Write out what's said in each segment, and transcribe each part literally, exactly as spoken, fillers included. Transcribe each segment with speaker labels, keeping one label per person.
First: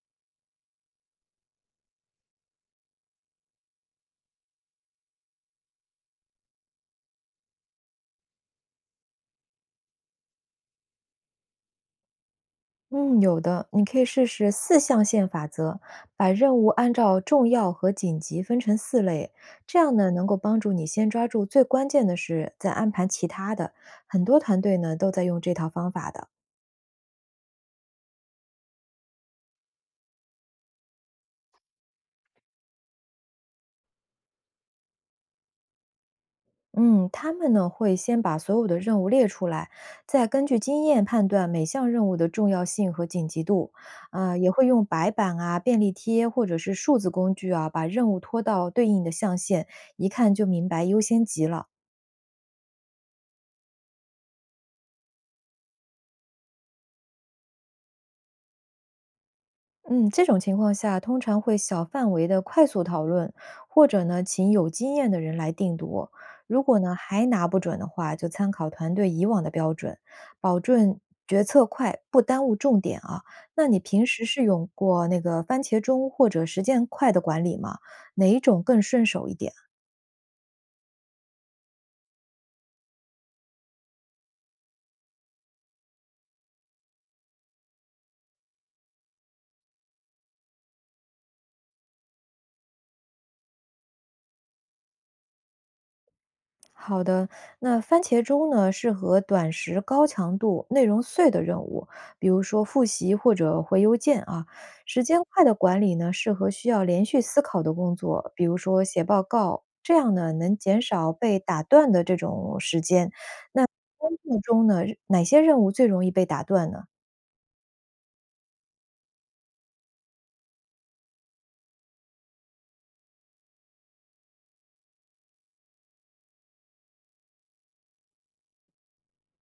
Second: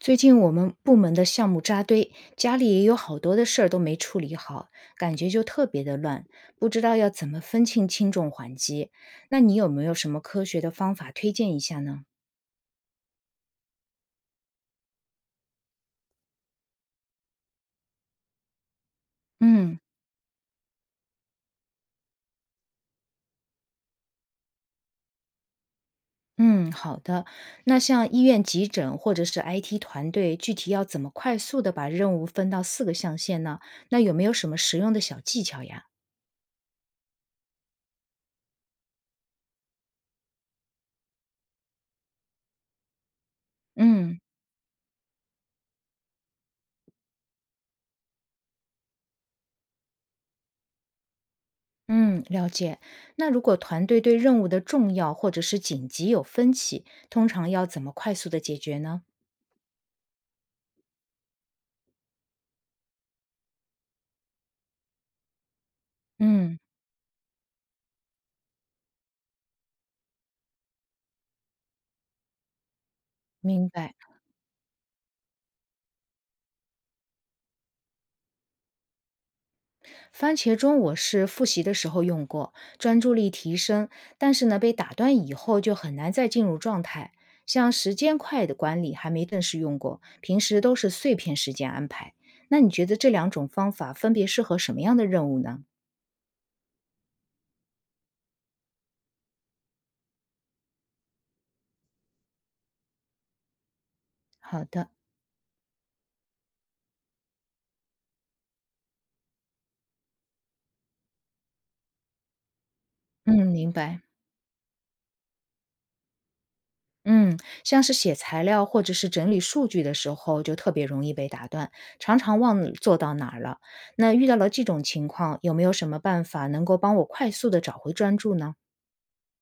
Speaker 1: 最近我们部门的项目扎堆，家里也有好多的事儿都没处理好，感觉就特别的乱，不知道要怎么分清轻重缓急。那你有没有什么科学的方法推荐一下呢？
Speaker 2: 嗯，有的，你可以试试四象限法则，把任务按照重要和紧急分成四类，这
Speaker 1: 嗯
Speaker 2: 样呢能够帮助你先抓住最关键的事，再安排其他的。很多团队呢都在用这套方法的。
Speaker 1: 嗯，好的。那像医院急诊或者是 I T 团队，具体要怎么快速的把任务分到四个象限呢？那有没有什么实用的小技巧呀？
Speaker 2: 嗯，他们呢会先把所有的任务列出来，再根据经验判断每项任务的重要性和紧急度。
Speaker 1: 嗯。
Speaker 2: 啊，也会用白板啊、便利贴或者是数字工具啊，把任务拖到对应的象限，一看就明白优先级了。
Speaker 1: 嗯，了解。那如果团队对任务的重要或者是紧急有分歧，通常要怎么快速的解决呢？
Speaker 2: 嗯，这种情况下，通常会小范围的快速讨论，或者呢，请有经验的人来定夺。
Speaker 1: 嗯，
Speaker 2: 如果呢还拿不准的话，就参考团队以往的标准，保证决策快，不耽误重点啊。那
Speaker 1: 明
Speaker 2: 你
Speaker 1: 白。
Speaker 2: 平时是用过那个番茄钟或者实践快的管理吗？哪一种更顺手一点？
Speaker 1: 番茄钟我是复习的时候用过，专注力提升，但是呢，被打断以后就很难再进入状态。像时间块的管理还没正式用过，平时都是碎片时间安排。那你觉得这两种方法分别适合什么样的任务呢？
Speaker 2: 好的，那番茄钟呢，适合短时、高强度、内容碎的任务，比如说复习或者回邮件啊。
Speaker 1: 好的，
Speaker 2: 时间快的管理呢，适合需要连续思考的工作，比如说写报告，这样呢能减少被打断的这种时间。
Speaker 1: 嗯，
Speaker 2: 那
Speaker 1: 明白。
Speaker 2: 工作中呢，哪些任务最容易被打断呢？
Speaker 1: 嗯，像是写材料或者是整理数据的时候，就特别容易被打断，常常忘了做到哪儿了。那遇到了这种情况，有没有什么办法能够帮我快速的找回专注呢？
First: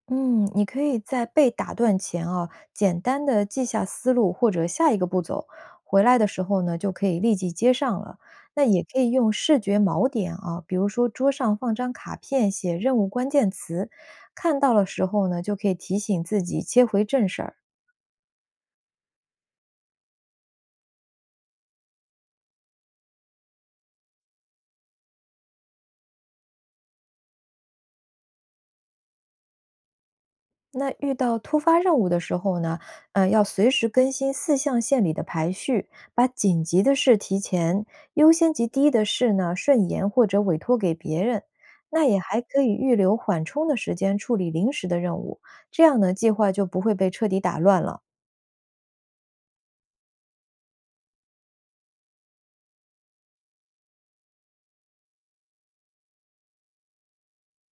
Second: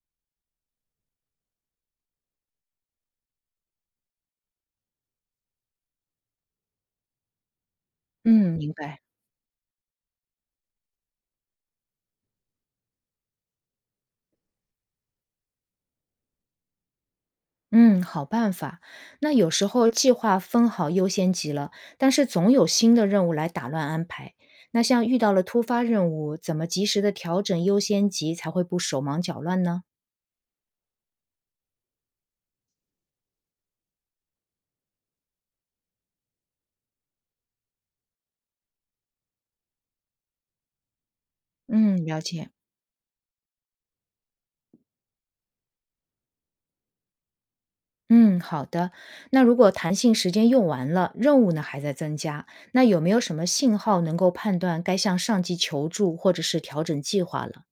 Speaker 2: 嗯，你可以在被打断前啊，简单的记下思路或者下一个步骤，回来的时候呢，就可以立即接上了。
Speaker 1: 嗯，
Speaker 2: 那
Speaker 1: 明
Speaker 2: 也可
Speaker 1: 白。
Speaker 2: 以用视觉锚点啊，比如说桌上放张卡片，写任务关键词，看到了时候呢，就可以提醒自己切回正事儿。
Speaker 1: 嗯，好办法。那有时候计划分好优先级了，但是总有新的任务来打乱安排。那像遇到了突发任务，怎么及时的调整优先级，才会不手忙脚乱呢？
Speaker 2: 那遇到突发任务的时候呢，呃，要随时更新四象限里的排序，把紧急的事提前，优先级低的事呢顺延或者委托给别人。
Speaker 1: 嗯，
Speaker 2: 那也
Speaker 1: 了
Speaker 2: 还
Speaker 1: 解。
Speaker 2: 可以预留缓冲的时间处理临时的任务，这样呢，计划就不会被彻底打乱了。
Speaker 1: 嗯，好的。那如果弹性时间用完了，任务呢还在增加，那有没有什么信号能够判断该向上级求助或者是调整计划了？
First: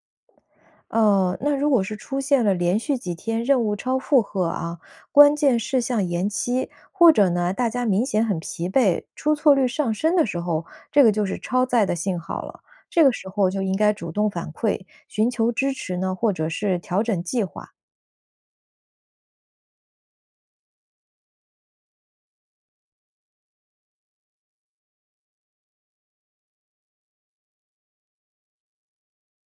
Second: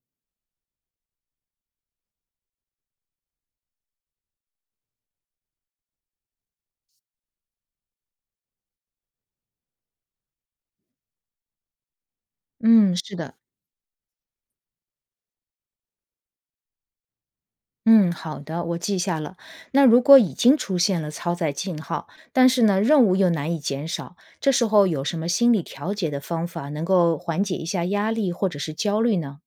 Speaker 2: 呃，那如果是出现了连续几天任务超负荷啊，关键事项延期，或者呢，大家明显很疲惫，出错率上升的时候，这个就是超载的信号了。
Speaker 1: 嗯，
Speaker 2: 这个
Speaker 1: 是
Speaker 2: 时
Speaker 1: 的。
Speaker 2: 候就应该主动反馈，寻求支持呢，或者是调整计划。
Speaker 1: 嗯，好的，我记下了。那如果已经出现了超载信号，但是呢，任务又难以减少，这时候有什么心理调节的方法能够缓解一下压力或者是焦虑呢？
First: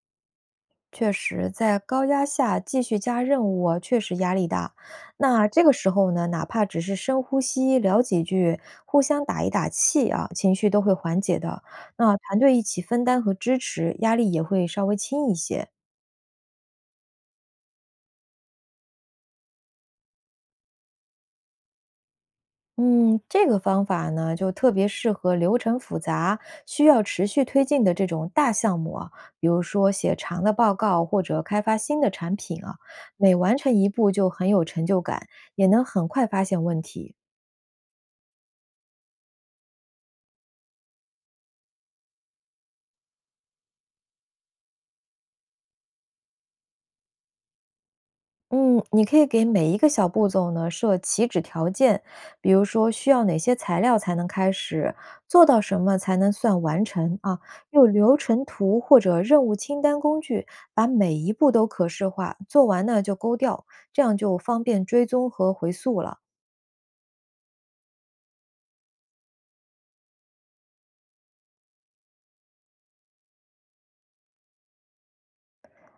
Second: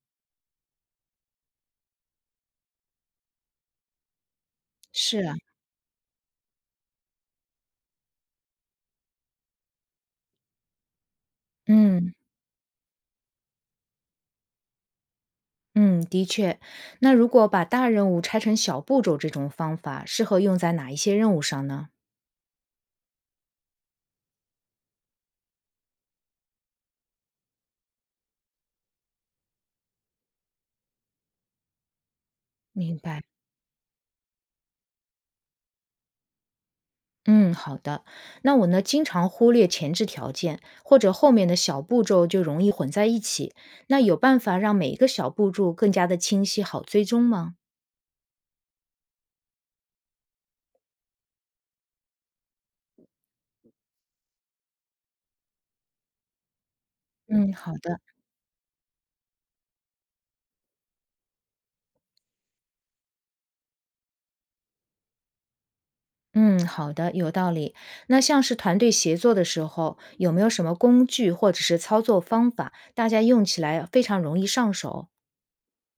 Speaker 2: 确实，在高压下继续加任务啊，确实压力大。
Speaker 1: 是啊，
Speaker 2: 那这个时候呢，哪怕只是深呼吸，聊几句，互相打一打气啊，情绪都会缓解的。
Speaker 1: 嗯。
Speaker 2: 那团队一起分担和支持，压力也会稍微轻一些。
Speaker 1: 嗯，的确。那如果把大任务拆成小步骤，这种方法适合用在哪一些任务上呢？
Speaker 2: 嗯，这个方法呢，就特别适合流程复杂、需要持续推进的这种大项目啊，比如说写长的报告或者开发新的产品啊，
Speaker 1: 明白。
Speaker 2: 每完成一步就很有成就感，也能很快发现问题。
Speaker 1: 嗯，好的。那我呢，经常忽略前置条件，或者后面的小步骤就容易混在一起。那有办法让每一个小步骤更加的清晰，好追踪吗？
Speaker 2: 嗯，你可以给每一个小步骤呢设起止条件，比如说需要哪些材料才能开始，做到什么才能算完成啊？
Speaker 1: 嗯，好
Speaker 2: 用
Speaker 1: 的。
Speaker 2: 流程图或者任务清单工具，把每一步都可视化，做完呢就勾掉，这样就方便追踪和回溯了。
Speaker 1: 嗯，好的，有道理。那像是团队协作的时候，有没有什么工具或者是操作方法，大家用起来非常容易上手？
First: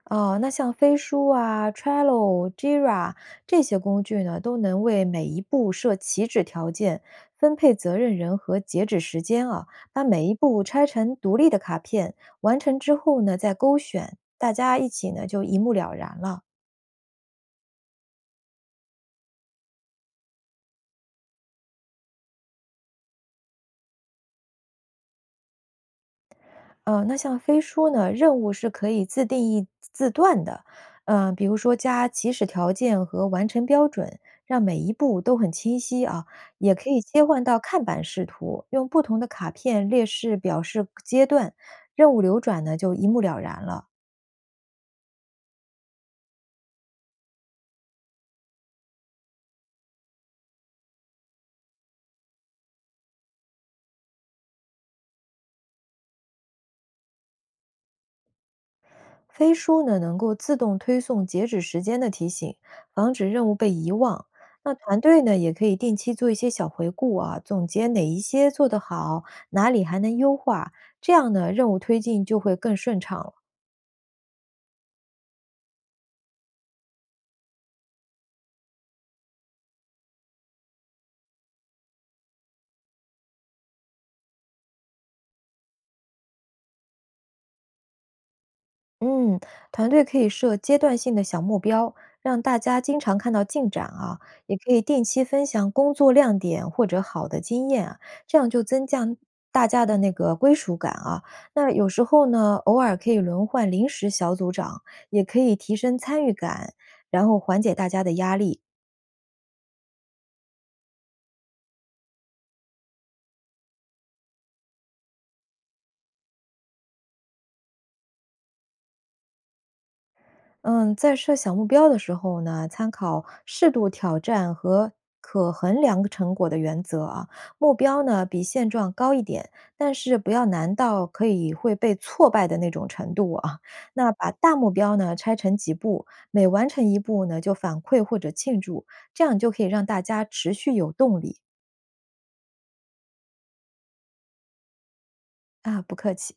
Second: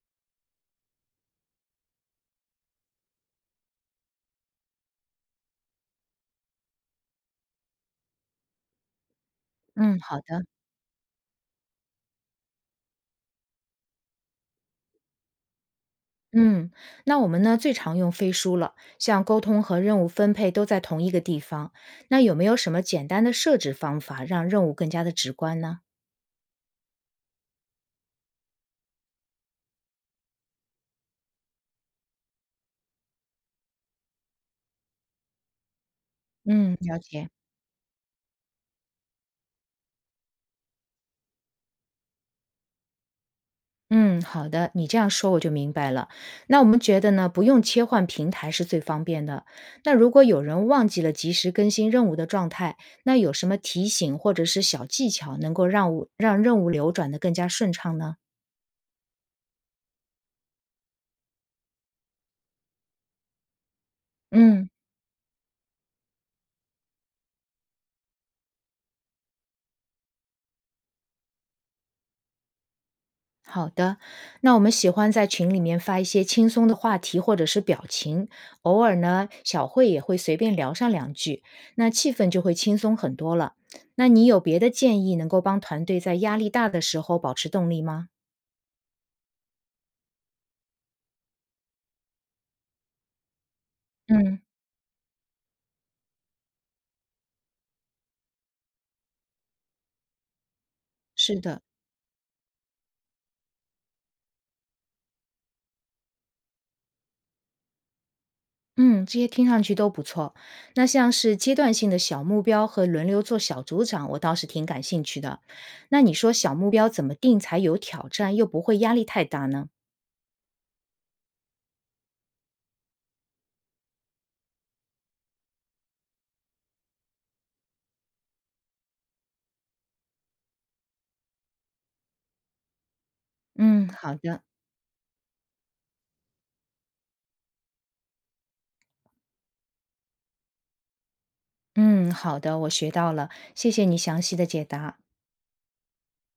Speaker 2: 哦，那像飞书啊、Trello、Jira 这些工具呢，都能为每一步设起止条件、分配责任人和截止时间啊，
Speaker 1: 嗯，
Speaker 2: 把
Speaker 1: 好
Speaker 2: 每一
Speaker 1: 的。
Speaker 2: 步拆成独立的卡片，完成之后呢，再勾选，大家一起呢就一目了然了。
Speaker 1: 嗯，那我们呢最常用飞书了，像沟通和任务分配都在同一个地方。那有没有什么简单的设置方法，让任务更加的直观呢？
Speaker 2: 呃，那像飞书呢，任务是可以自定义字段的，呃，比如说加起始条件和完成标准，让每一步都很清晰啊。也
Speaker 1: 嗯，
Speaker 2: 可
Speaker 1: 了
Speaker 2: 以切
Speaker 1: 解。
Speaker 2: 换到看板视图，用不同的卡片列示表示阶段，任务流转呢就一目了然了。
Speaker 1: 嗯，好的，你这样说我就明白了。那我们觉得呢，不用切换平台是最方便的。那如果有人忘记了及时更新任务的状态，那有什么提醒或者是小技巧能够让务让任务流转的更加顺畅呢？
Speaker 2: 飞书呢能够自动推送截止时间的提醒，防止任务被遗忘。
Speaker 1: 嗯。
Speaker 2: 那团队呢也可以定期做一些小回顾啊，总结哪一些做得好，哪里还能优化，这样呢任务推进就会更顺畅了。
Speaker 1: 好的，那我们喜欢在群里面发一些轻松的话题或者是表情，偶尔呢，小慧也会随便聊上两句，那气氛就会轻松很多了。那你有别的建议能够帮团队在压力大的时候保持动力吗？
Speaker 2: 嗯，团队可以设阶段性的小目标，让大家经常看到进展啊，
Speaker 1: 嗯，
Speaker 2: 也可以定期分享工作亮点或者好的经验啊，这样就增加大家的那个归属感啊。
Speaker 1: 是的，
Speaker 2: 那有时候呢，偶尔可以轮换临时小组长，也可以提升参与感，然后缓解大家的压力。
Speaker 1: 嗯，这些听上去都不错。那像是阶段性的小目标和轮流做小组长，我倒是挺感兴趣的。那你说小目标怎么定才有挑战，又不会压力太大呢？
Speaker 2: 嗯，在设小目标的时候呢，参考适度挑战和可衡量成果的原则啊。目标呢比现状高一点，但是不要难到可以会被挫败的那种程度啊。
Speaker 1: 嗯，
Speaker 2: 那
Speaker 1: 好
Speaker 2: 把
Speaker 1: 的。
Speaker 2: 大目标呢拆成几步，每完成一步呢就反馈或者庆祝，这样就可以让大家持续有动力
Speaker 1: 嗯，好的，我学到了，谢谢你详细的解答。
Speaker 2: 啊。不客气。